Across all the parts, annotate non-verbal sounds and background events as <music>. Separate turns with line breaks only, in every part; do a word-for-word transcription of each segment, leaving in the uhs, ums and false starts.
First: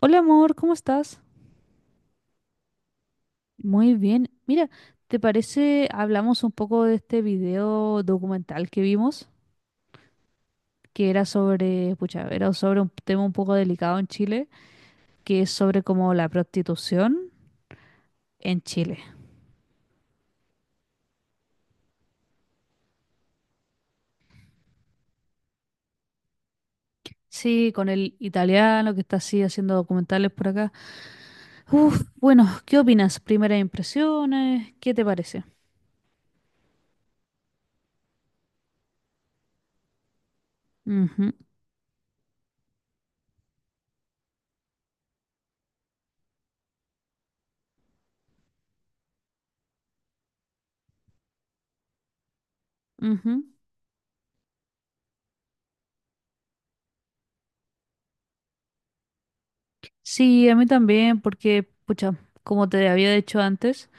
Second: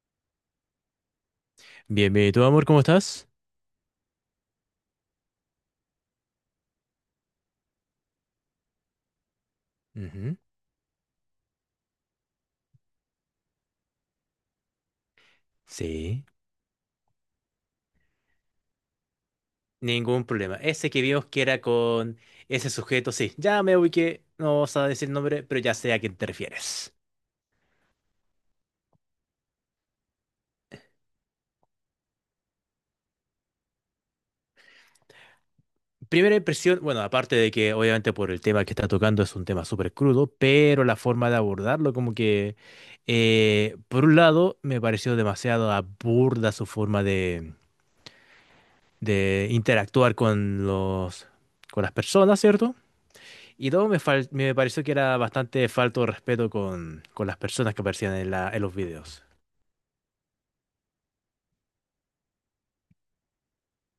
Hola amor, ¿cómo estás?
Bienvenido, amor, ¿cómo estás?
Muy bien. Mira, ¿te parece hablamos un poco de este video documental que vimos,
Ujú.
que era sobre, pucha, era sobre un tema un poco delicado en Chile, que es sobre como
Sí.
la prostitución en Chile.
Ningún problema. Ese que vimos que era con ese sujeto, sí, ya me ubiqué, no vas a decir el nombre, pero ya sé a quién te refieres.
Sí, con el italiano que está así haciendo documentales por acá. Uf, bueno, ¿qué opinas? Primeras impresiones, ¿qué te parece?
Primera impresión, bueno, aparte de que obviamente por el tema que está tocando es un tema súper crudo, pero la forma
Ujú,
de abordarlo como que, eh, por un lado, me pareció demasiado aburda su forma de, de interactuar con los, con las personas, ¿cierto?
ujú.
Y todo me, fal- me pareció que era bastante falto de respeto con, con las personas que aparecían en la, en los videos.
Sí, a mí también, porque, pucha, como te había dicho antes,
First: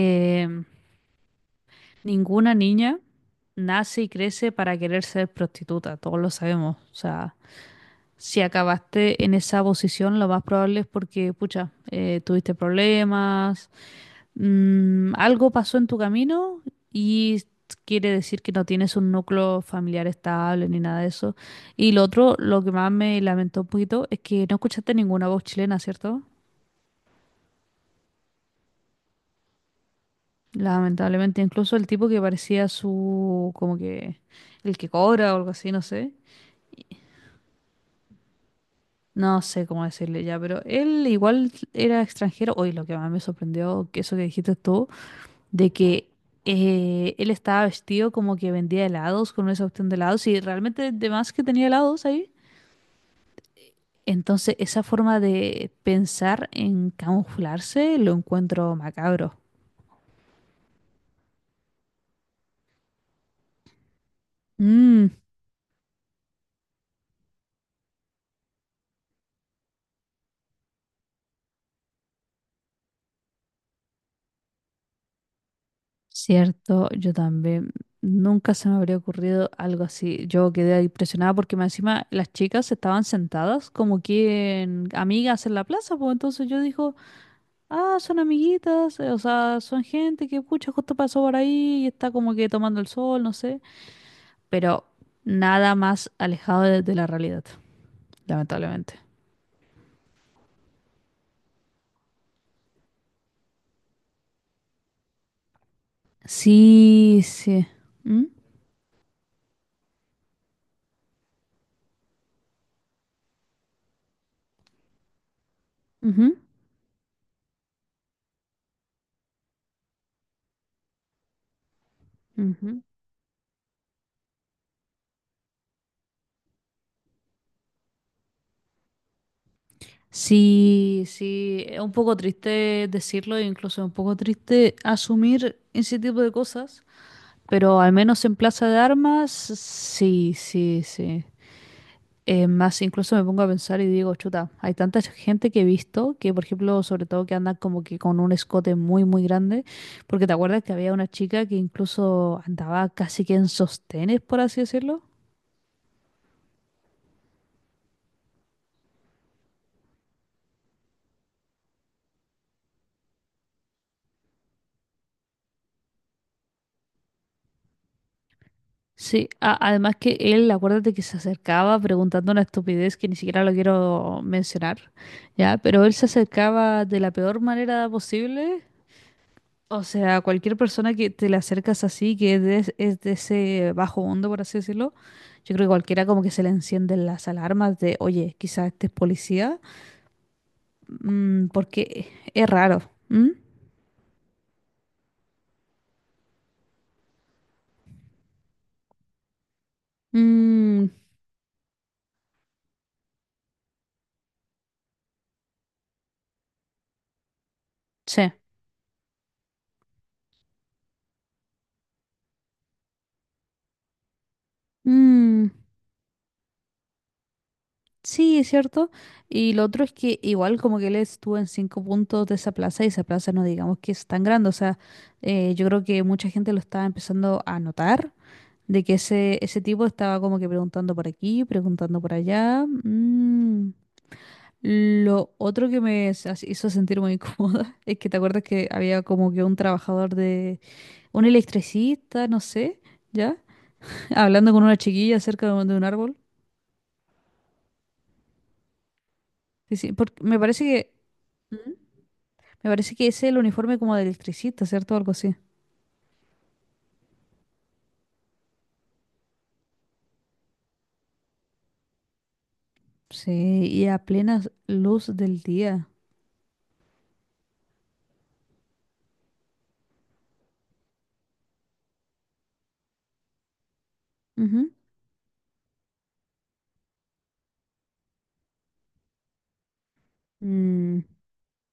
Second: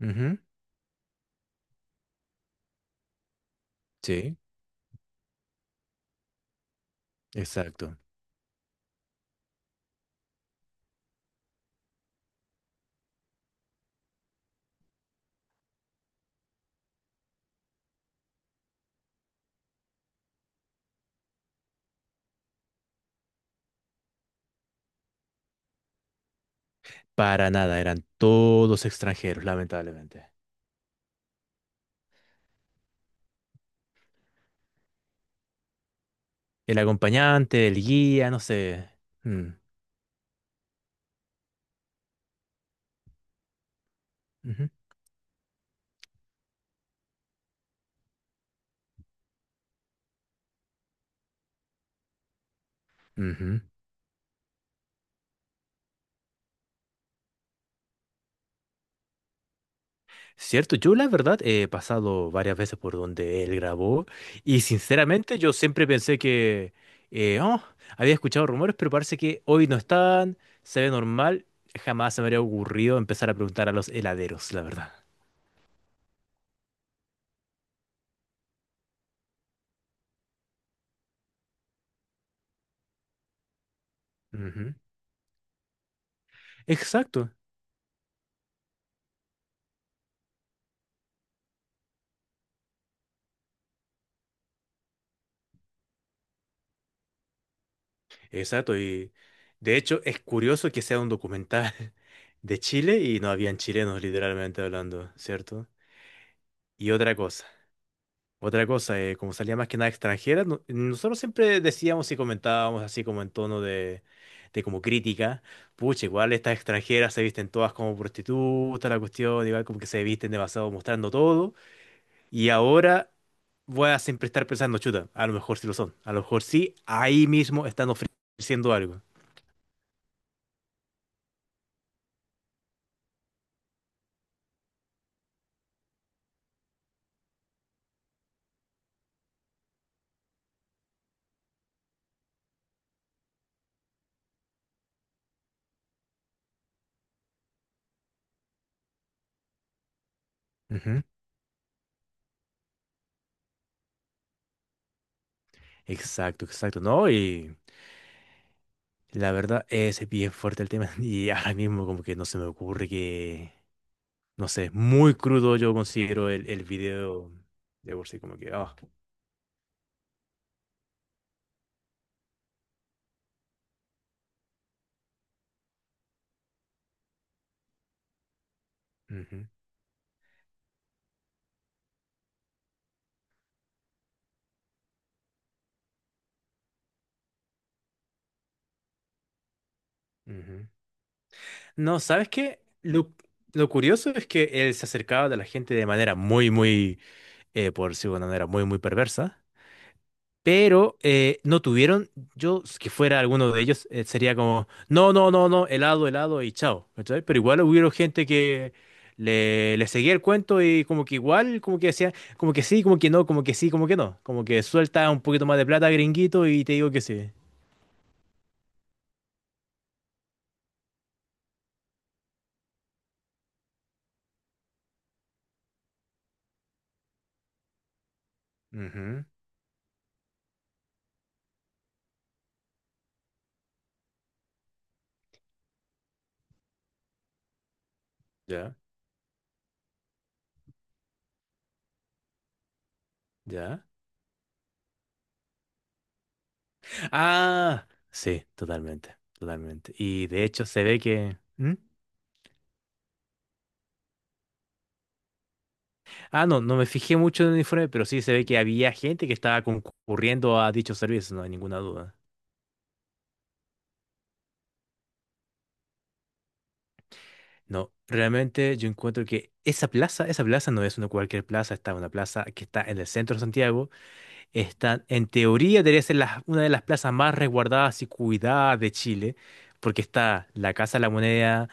Ujú.
ninguna niña nace y
Sí,
crece para querer ser prostituta, todos lo sabemos. O sea,
exacto.
si acabaste en esa posición, lo más probable es porque, pucha, eh, tuviste problemas, mm, algo pasó en tu camino y quiere decir que no tienes un núcleo familiar estable ni nada de eso. Y lo otro, lo que más me lamentó un poquito es que no escuchaste ninguna voz chilena, ¿cierto?
Para nada, eran todos extranjeros, lamentablemente.
Lamentablemente, incluso el tipo que parecía su, como que, el que cobra o algo así, no sé.
El acompañante, el guía, no sé.
No
Mm,
sé cómo decirle ya, pero él igual era extranjero. Hoy lo que más me sorprendió, que eso que dijiste
ujú,
tú, de que eh, él estaba vestido como que vendía helados con esa opción de helados y realmente de más que tenía helados ahí.
ujú.
Entonces, esa forma de pensar en camuflarse lo encuentro macabro.
Cierto, yo la verdad he pasado varias veces por donde él grabó y
Mm.
sinceramente yo siempre pensé que eh, oh, había escuchado rumores, pero parece que hoy no están, se ve normal, jamás se me habría ocurrido empezar a preguntar a los heladeros, la verdad.
Cierto, yo también. Nunca se me habría ocurrido algo así. Yo quedé impresionada porque más encima las chicas estaban sentadas como
Ujú.
quien amigas en la plaza, pues entonces yo digo,
Exacto,
ah, son amiguitas, eh, o sea, son gente que pucha justo pasó por ahí y está como que tomando el sol, no sé. Pero nada más alejado de, de la realidad,
exacto,
lamentablemente.
y de hecho es curioso que sea un documental <laughs> de Chile y no habían chilenos literalmente hablando, ¿cierto? Y otra
Sí,
cosa.
sí. ¿Mm?
Otra cosa, eh, como salía más que nada extranjera, no- nosotros siempre decíamos y comentábamos así como en tono de, de como crítica, pucha, igual
Ujú,
estas extranjeras se visten todas como prostitutas, la cuestión, igual como que se visten demasiado mostrando todo, y
ujú.
ahora voy a siempre estar pensando, chuta, a lo mejor sí lo son, a lo mejor sí, ahí mismo están ofreciendo algo.
Sí, sí, es un poco triste decirlo, e incluso un poco triste asumir ese tipo de cosas, pero al menos en Plaza de Armas, sí, sí, sí. Eh, más incluso me pongo a pensar y digo, chuta, hay tanta gente que he visto que, por ejemplo, sobre todo que andan como que con un escote muy, muy grande, porque te acuerdas que había
Ujú.
una chica que incluso andaba casi que en sostenes, por así decirlo.
Exacto, exacto, ¿no? Y la verdad es bien fuerte el tema, <laughs> y ahora mismo como que no se me ocurre que. No sé, muy crudo yo considero el, el video de por sí, como que, ah,
Sí, a- además que él, acuérdate que se acercaba preguntando una estupidez que ni siquiera lo quiero mencionar, ¿ya? Pero él se acercaba de la peor manera posible.
ujú,
O sea, cualquier persona que te le acercas así, que es de, es de ese bajo mundo, por así decirlo, yo creo que cualquiera como que se le encienden las alarmas de, oye, quizás este es policía,
ujú.
mm,
No,
porque
¿sabes
es
qué?
raro.
Lo,
¿Mm?
lo curioso es que él se acercaba a la gente de manera muy, muy, eh, por decirlo de una manera muy, muy perversa.
Mm,
Pero eh, no tuvieron, yo, si que fuera alguno de ellos, eh, sería como, no, no, no, no, helado, helado y chao, ¿cachai? Pero igual hubo gente
sí.
que le, le seguía el cuento y como que igual, como que decía, como que sí, como que no, como que sí, como que no, como que suelta un poquito
Mm,
más de plata, gringuito, y te digo que sí.
sí, es cierto. Y lo otro es que igual como que él estuvo en cinco puntos de esa plaza y esa plaza no digamos que es tan grande. O sea, eh, yo creo que mucha gente lo estaba empezando a notar de que
Ujú,
ese, ese tipo estaba como que preguntando por aquí, preguntando por allá. Mm. Lo otro que me s- as- hizo sentir muy incómoda <laughs> es que te acuerdas que
ya,
había como que un trabajador de un electricista, no sé, ¿ya?
ya.
<laughs> Hablando con una chiquilla cerca de un de un árbol.
Ah, sí, totalmente,
Sí, sí,
totalmente.
porque
Y
me
de
parece
hecho se ve
que...
que.
¿Mm?
¿Mm?
Me parece que ese es el uniforme como de electricista, ¿cierto? Algo así.
Ah, no, no me fijé mucho en el informe, pero sí se ve que había gente que estaba concurriendo a dichos servicios, no hay ninguna duda.
Sí, y a plena luz del día.
No, realmente yo encuentro que esa plaza, esa plaza no es una cualquier plaza, está una plaza que está en el centro de Santiago.
Ujú.
Está, en teoría, debería ser la- una de las plazas más resguardadas y cuidadas de Chile, porque está la Casa
Mm,
de la Moneda,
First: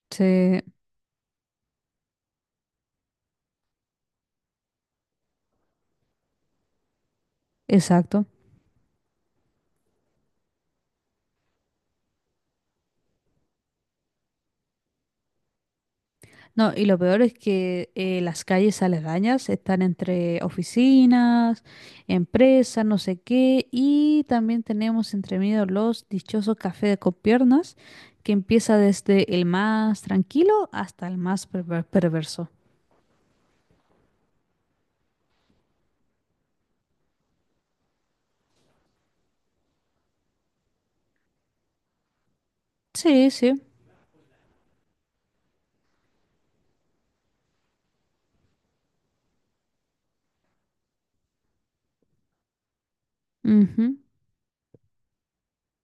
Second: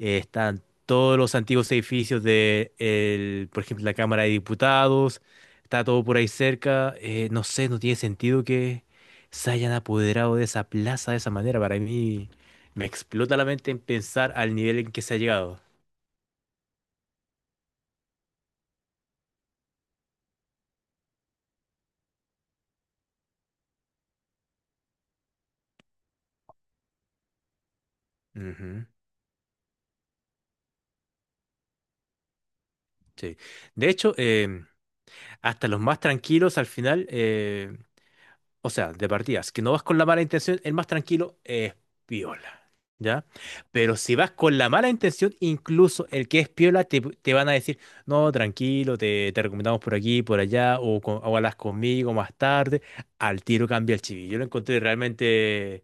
eh,
sí,
están todos los antiguos edificios de, el- por ejemplo, la Cámara de Diputados, está todo por ahí cerca. eh, no sé, no tiene
exacto.
sentido que se hayan apoderado de esa plaza de esa manera. Para mí, me explota la mente en pensar al nivel en que se ha llegado.
No, y lo peor es que eh, las calles aledañas están entre oficinas, empresas, no sé qué, y también tenemos entre medio los dichosos cafés de copiernas, que empieza
Ujú,
desde el más tranquilo hasta el más perver- perverso.
sí. De hecho, em, hasta los más tranquilos al final. eh, O sea, de partidas, que no vas con la mala intención, el más tranquilo es piola, ¿ya?
Sí, sí.
Pero si vas con la mala intención, incluso el que es piola te, te van a decir, no, tranquilo, te, te recomendamos por aquí, por allá, o, con- o hablas conmigo más tarde, al tiro cambia
Ujú,
el chiví. Yo lo encontré realmente,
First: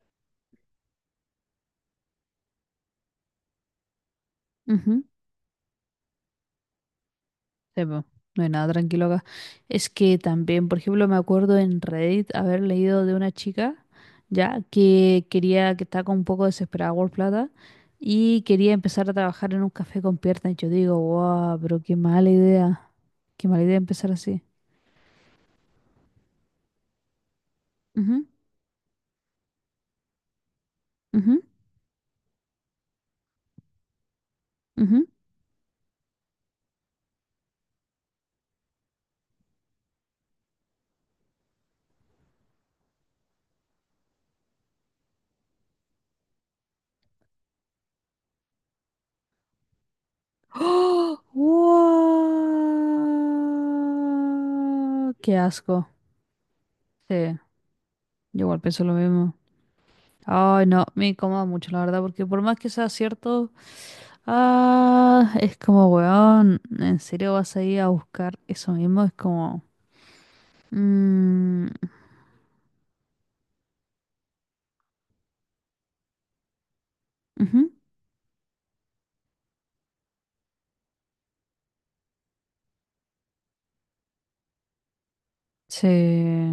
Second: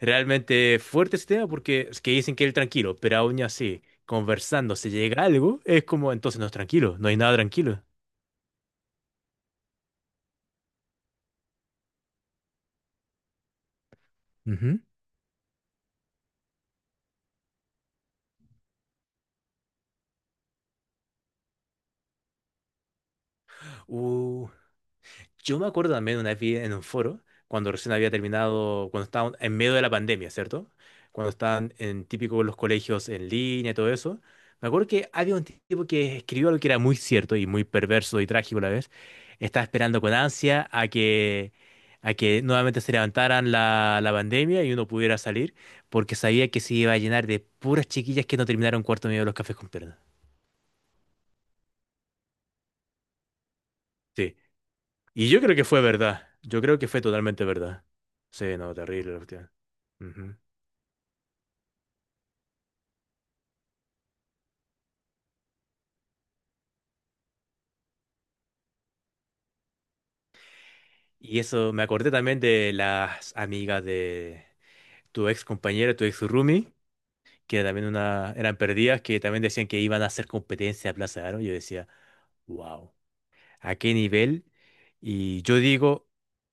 realmente fuerte ese tema porque es que dicen que es el tranquilo, pero aún así, conversando, se
ujú.
llega a algo, es como, entonces no es tranquilo, no hay nada tranquilo.
Sí, po, no hay nada tranquilo acá. Es que también, por ejemplo, me acuerdo en Reddit haber leído de una chica, ya,
Ujú.
que quería, que estaba con un poco desesperada por plata y quería empezar a trabajar en un café con piernas. Y yo digo, wow, pero qué mala idea. Qué mala idea empezar así.
Yo me acuerdo también una vez vi en un foro, cuando recién había
Ujú,
terminado, cuando estaban en medio de la pandemia, ¿cierto? Cuando
ujú,
estaban en típico los colegios en línea y todo eso. Me acuerdo
ujú.
que había un tipo que escribió algo que era muy cierto y muy perverso y trágico a la vez. Estaba esperando con ansia a que, a que nuevamente se levantaran la, la pandemia y uno pudiera salir, porque sabía que se iba a llenar de puras chiquillas que no terminaron cuarto medio de los cafés con piernas.
¡Oh!
Sí.
¡Guau!
Y
¡Qué
yo creo que fue
asco!
verdad. Yo creo que fue
Sí,
totalmente verdad.
yo
Sí,
igual
no,
pienso lo
terrible la
mismo.
cuestión. Ujú.
Ay, no, me incomoda mucho, la verdad, porque por más que sea cierto, ah, es como, weón, ¿en serio vas a ir a buscar eso mismo? Es como,
Y
mm,
eso, me acordé también de las amigas de tu ex compañera, tu ex roomie, que
ujú,
también una, eran perdidas, que también decían que iban a hacer competencia a Plaza de Aro. Yo decía, wow, ¿a qué nivel? Y yo digo.
sí,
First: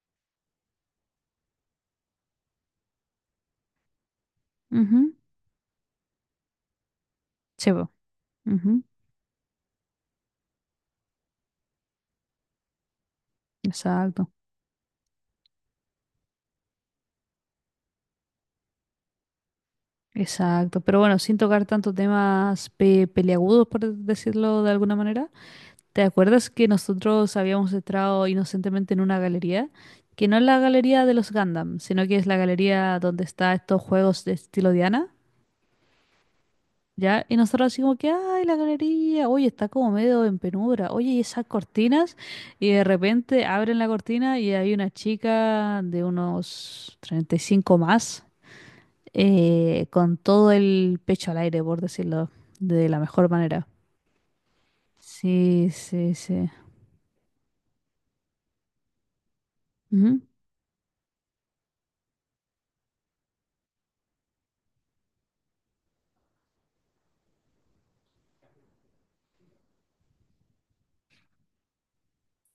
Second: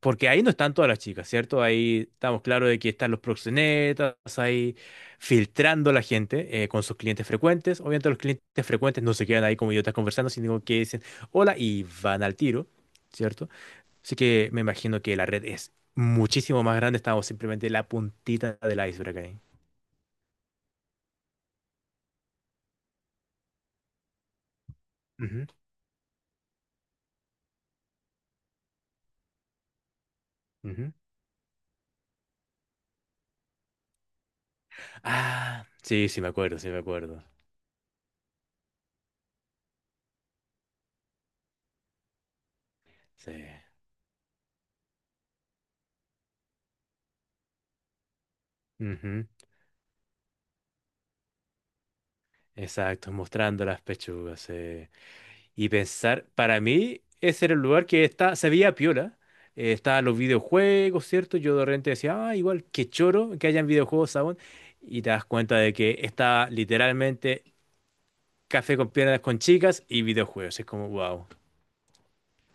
Porque ahí no están todas las chicas, ¿cierto? Ahí estamos claros de que están los proxenetas, ahí
ujú,
filtrando a la gente eh, con sus clientes
sí,
frecuentes.
po,
Obviamente los clientes
ujú,
frecuentes no se quedan ahí como idiotas conversando, sino que dicen hola y van al tiro, ¿cierto? Así
exacto,
que me imagino que la red es muchísimo más grande, estamos simplemente en la puntita del iceberg ahí.
exacto. Pero bueno, sin tocar tantos temas pe- peliagudos, por decirlo de alguna manera.
Ujú,
¿Te acuerdas que nosotros habíamos entrado inocentemente en una galería? Que no es la
ujú.
galería de los Gundam, sino que es la galería donde está estos juegos de estilo Diana,
Ah, sí, sí me acuerdo, sí me acuerdo.
¿ya? Y nosotros así como que, ay, la galería, oye, está como medio en penumbra, oye, y esas cortinas, y de
Sí.
repente abren la cortina y hay una chica de unos treinta y cinco más,
Ujú.
eh, con todo el pecho al aire, por decirlo de la
Exacto,
mejor
mostrando
manera.
las pechugas, sí. Y
Sí, sí,
pensar,
sí.
para mí, ese era el lugar que está, se veía piola. Eh, estaban los videojuegos, ¿cierto? Yo de repente decía, ah, igual, qué choro que hayan videojuegos aún. Y te das cuenta de que está literalmente café con piernas con chicas y videojuegos. Es como, wow.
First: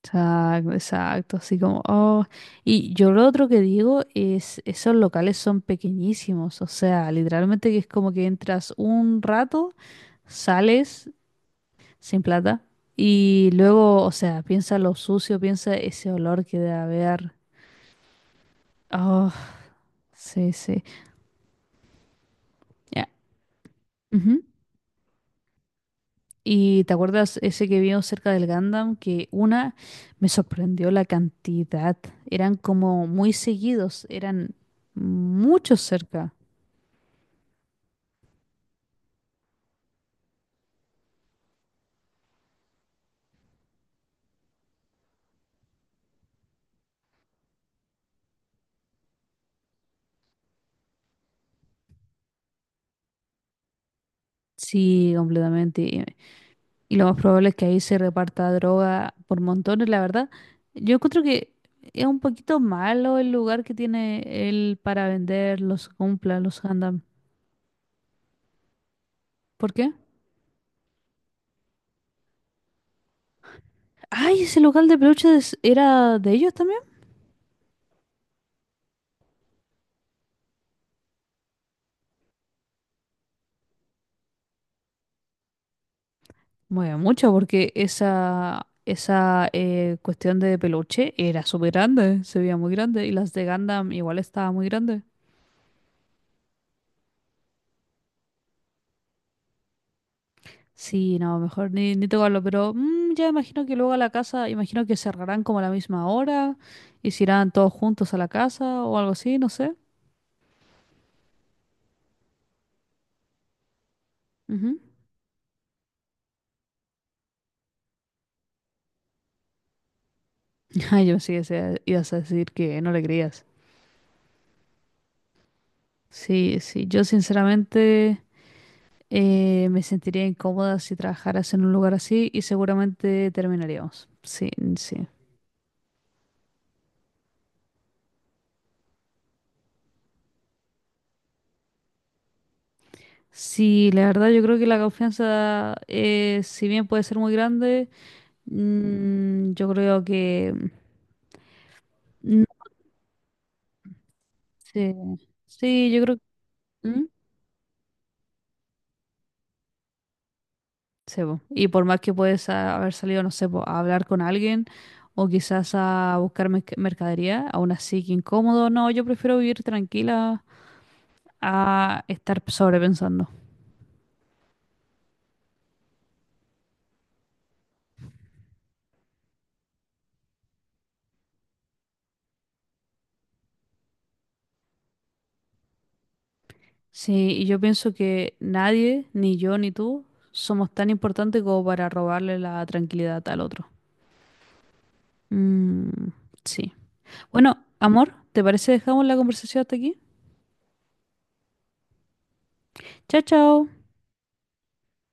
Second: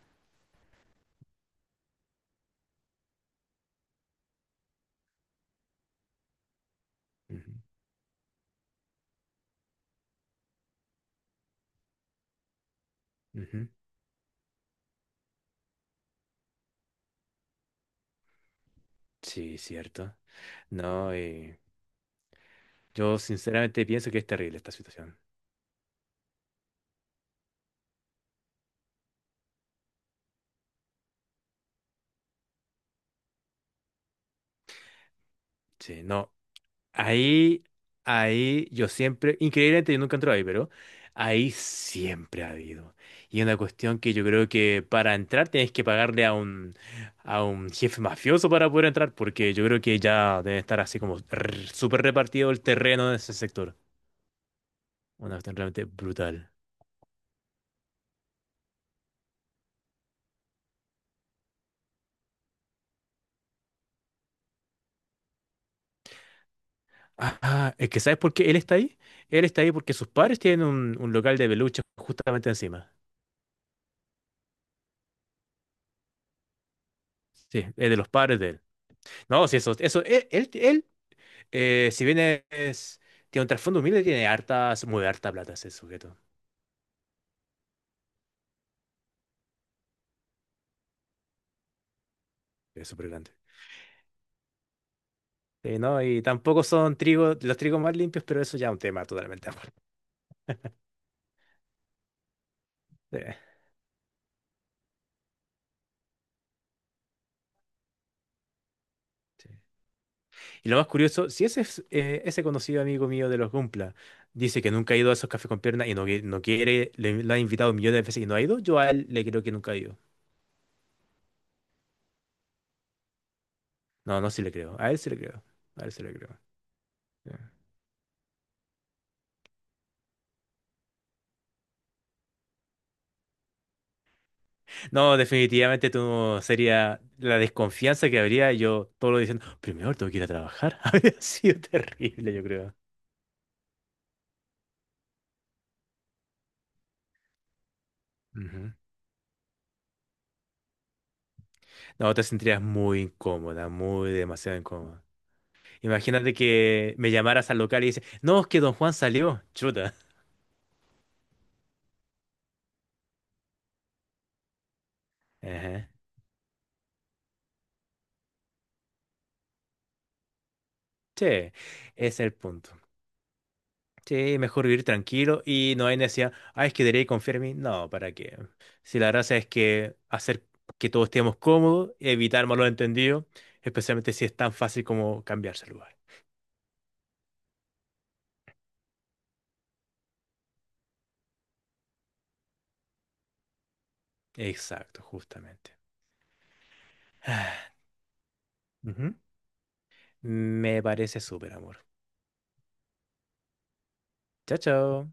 Exacto, exacto, así como, oh. Y yo lo otro que digo es, esos locales son pequeñísimos, o sea, literalmente que es como que entras un rato, sales sin plata y luego, o sea, piensa lo sucio, piensa ese olor que debe haber. Oh,
Sí, cierto.
sí, sí.
No, eh,
Ya,
yo sinceramente pienso que es
ujú.
terrible esta situación.
Y te acuerdas ese que vimos cerca del Gundam, que una me sorprendió la cantidad, eran como muy seguidos, eran muchos
Sí, no.
cerca.
Ahí, ahí, yo siempre, increíblemente yo nunca entré ahí, pero ahí siempre ha habido. Y es una cuestión que yo creo que para entrar tienes que pagarle a un, a un jefe mafioso para poder entrar, porque yo creo que ya debe estar así como r- súper repartido el terreno en ese sector.
Sí,
Una cuestión
completamente.
realmente
Y,
brutal.
y lo más probable es que ahí se reparta droga por montones, la verdad. Yo encuentro que es un poquito malo el lugar que tiene él para vender los cumpla, los Gundam.
Ah, es que ¿sabes por qué él está ahí? Él está
¿Por
ahí
qué?
porque sus padres tienen un, un local de peluches justamente encima.
Ay, ese local de peluches era de ellos también.
Sí, es de los padres de él. No, sí, eso, eso, él, él, Eh, si bien es, tiene un trasfondo humilde, tiene hartas, muy harta plata ese sujeto.
Bueno, mucho, porque esa, esa eh, cuestión de peluche era súper grande, se veía muy
Es
grande.
súper
Y
grande.
las de Gundam igual estaba muy grande.
Sí, ¿no? Y tampoco son trigo, los trigos más limpios, pero eso ya es un tema totalmente <laughs> aparte.
Sí, no, mejor ni, ni tocarlo, pero mm,
Sí,
ya imagino que luego a la casa, imagino que cerrarán como a la misma hora y se irán todos juntos a la casa o algo así, no
sí.
sé.
Y lo más curioso, si ese, es- eh, ese conocido amigo mío de los Gumpla dice que
Ujú.
nunca ha ido a esos cafés con piernas y no, qui- no quiere, le, lo ha invitado millones de veces y no ha ido, yo a él le creo que nunca ha ido.
<laughs> Ay, yo sí, ese- ibas a decir que no le creías.
No, no, sí le creo. A él sí le creo. A él sí le creo.
Sí, sí, yo
Sí.
sinceramente eh, me sentiría incómoda si trabajaras en un lugar así y seguramente terminaríamos. Sí, sí.
No, definitivamente tú no- sería la desconfianza que habría. Yo todo lo diciendo, primero tengo que ir a trabajar. <laughs> Habría sido terrible, yo creo.
Sí, la verdad yo creo que la confianza, eh, si bien puede ser muy grande,
Ujú.
mm, yo creo que...
No, te sentirías muy incómoda, muy demasiado
Sí,
incómoda.
sí, yo creo
Imagínate
que...
que
¿Mm?
me llamaras al local y dices, no, es que don Juan salió. Chuta.
Sí, po. Y por más que puedes ah, haber salido, no sé, po, a hablar con alguien o quizás
Ajá.
a buscar merc- mercadería, aún así que incómodo, no, yo prefiero vivir tranquila
Che,
a
ese es el
estar
punto.
sobrepensando.
Sí, mejor vivir tranquilo y no hay necesidad, ah, es que debería confiar en mí. No, ¿para qué? Si la gracia es que hacer que todos estemos cómodos, evitar malos entendidos, especialmente si es tan fácil como cambiarse de lugar.
Sí, y yo pienso que nadie, ni yo ni tú, somos tan importantes como para robarle la tranquilidad al otro.
Exacto, justamente.
Mm, sí. Bueno,
<sighs>
amor, ¿te parece dejamos
Ujú.
la conversación hasta aquí?
Me parece súper, amor.
Chao, chao.
Chao, chao.